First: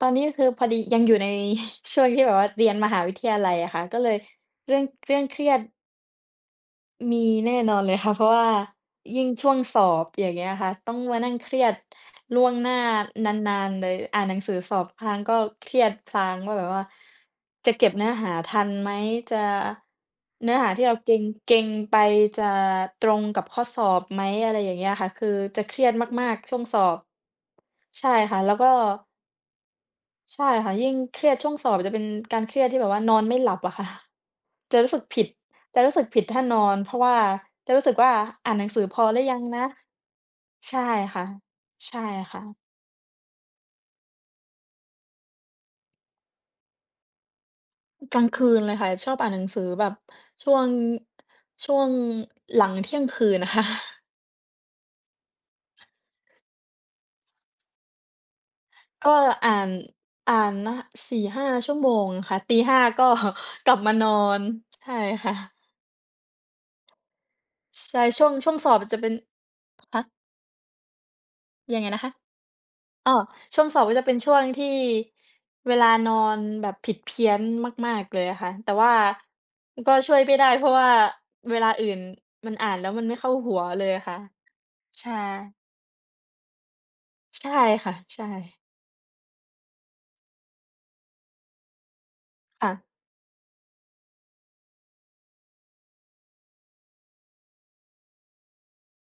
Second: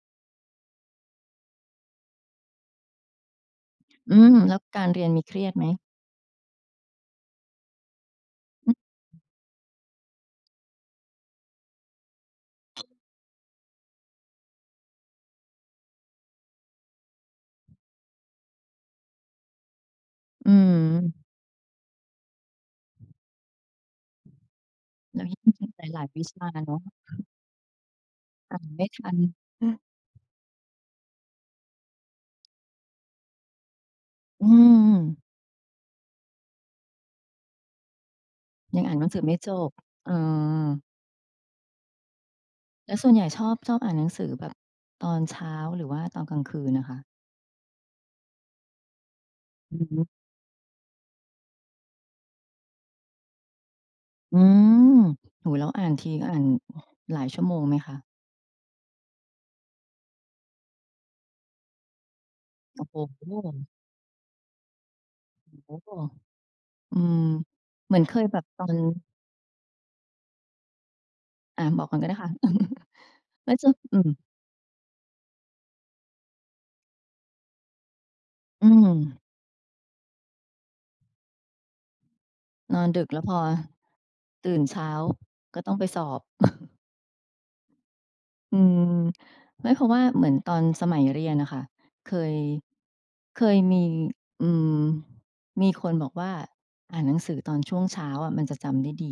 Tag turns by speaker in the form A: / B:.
A: ตอนนี้คือพอดียังอยู่ในช่วงที่แบบว่าเรียนมหาวิทยาลัยอะค่ะ ก็เล
B: อ
A: ย
B: ืม แล้ว
A: เรื่
B: ก
A: อ
B: า
A: ง
B: รเรียน
A: เรื่
B: มี
A: อง
B: เค
A: เค
B: ร
A: ร
B: ี
A: ี
B: ย
A: ย
B: ดไ
A: ด
B: หม?
A: มีแน่นอนเลยค่ะ เพราะว่า
B: อือ
A: ยิ่งช่วงสอบ อย่างเงี้ยค่ะ ต้องมานั่งเครียด ล่วงหน้านาน ๆ เลย อ่านหนังสือสอบพลางก็เครียดพลาง ว่าแบบว่า "จะเก็บเนื้อหาทันไหม? จะ
B: อ
A: เน
B: ื
A: ื้อหาที่เราเก
B: ม
A: ็ง เก็งไปจะตรงกับข้อสอบไหม?" อะไรอย่างเงี้ยค่ะ
B: แล
A: ค
B: ้
A: ื
B: ว
A: อ
B: ยิ่
A: จะ
B: ง
A: เครียด
B: หลาย ๆ ว
A: ม
B: ิ
A: า
B: ช
A: ก
B: า
A: ๆ ช่วง
B: เน
A: ส
B: าะ
A: อบ ใช่ค่ะ แล้
B: อ่
A: ว
B: า
A: ก
B: น
A: ็
B: ไม่ทัน
A: ใช่ค่ะ ยิ่งเครียด ช่วงสอบจะเป็นการเครียดที่แบบว่านอนไม่หลับอะค่ะ
B: อื
A: จะรู้สึก
B: ม
A: ผิด จะรู้สึกผิดถ้านอน เพราะว่าจะรู้สึกว่า "อ่านหนัง
B: ย
A: สื
B: ัง
A: อ
B: อ่า
A: พ
B: นหน
A: อ
B: ังส
A: หร
B: ื
A: ื
B: อ
A: อ
B: ไม
A: ย
B: ่
A: ัง
B: จ
A: นะ?"
B: บ เออ
A: ใช่ค่ะ ใช่ค่ะ
B: แล้วส่วนใหญ่ชอบ ชอบอ่านหนังสือ แบบตอนเช้า หรือว่าตอนกลางคืนอะคะ?
A: กลางคืนเลยค่ะ ชอบอ่านหนังสือ
B: อื
A: แบ
B: อ
A: บ
B: ฮึ
A: ช่วง ช่วงหลังเที่ยงคืน ค่ะ
B: อืม โอ้โฮ แล้วอ่านทีอ่าน หลายชั่วโมงไหมคะ?
A: ก็อ่าน อ่านนะ 4-5 ชั่วโมงค่ะ ตี ห
B: โ
A: ้า
B: อ้โ
A: ก็
B: ฮ
A: กลับมานอน ใช่ค่
B: โ
A: ะ
B: อ้โฮ อือ เ
A: ใ
B: ห
A: ช
B: มือ
A: ่
B: นเค
A: ช่
B: ย
A: วง
B: แบบ
A: ช่วง
B: ตอ
A: สอ
B: น
A: บจะเป็น ฮะ?
B: อา
A: ยั
B: บ
A: งไ
B: อ
A: ง
B: กก่
A: น
B: อน
A: ะ
B: ก็
A: ค
B: ไ
A: ะ?
B: ด้ค่ะ
A: อ้อ
B: แล้ว
A: ช่
B: จ
A: ว
B: ะ
A: งสอบก็
B: อื
A: จะเป
B: ม
A: ็นช่วงที่เวลานอนแบบผิดเพี้ยนมาก ๆ เลยอะค่ะ
B: อื
A: แต่ว่า
B: ม
A: อ ก็ช่วยไม่ได้ เพราะว่าเวลาอื่นมันอ่า
B: น
A: นแ
B: อ
A: ล
B: น
A: ้ว
B: ด
A: มั
B: ึ
A: น
B: ก
A: ไม
B: แ
A: ่
B: ล้ว
A: เข้
B: พ
A: า
B: อ
A: หัวเลยอะค่ะ
B: ตื่นเช้า
A: ใช่
B: ก็ต้องไปสอบ
A: ใช่ค่ะ ใช
B: อ
A: ่
B: ืม ไม่ เพราะว่าเหมือนตอนสมัยเรียนน่ะค่ะ เคย
A: ค่ะ
B: เคยมี อืม มีคนบอกว่า "อ่านหนังสือตอนช่วงเช้าอะมันจะจำได้ดี"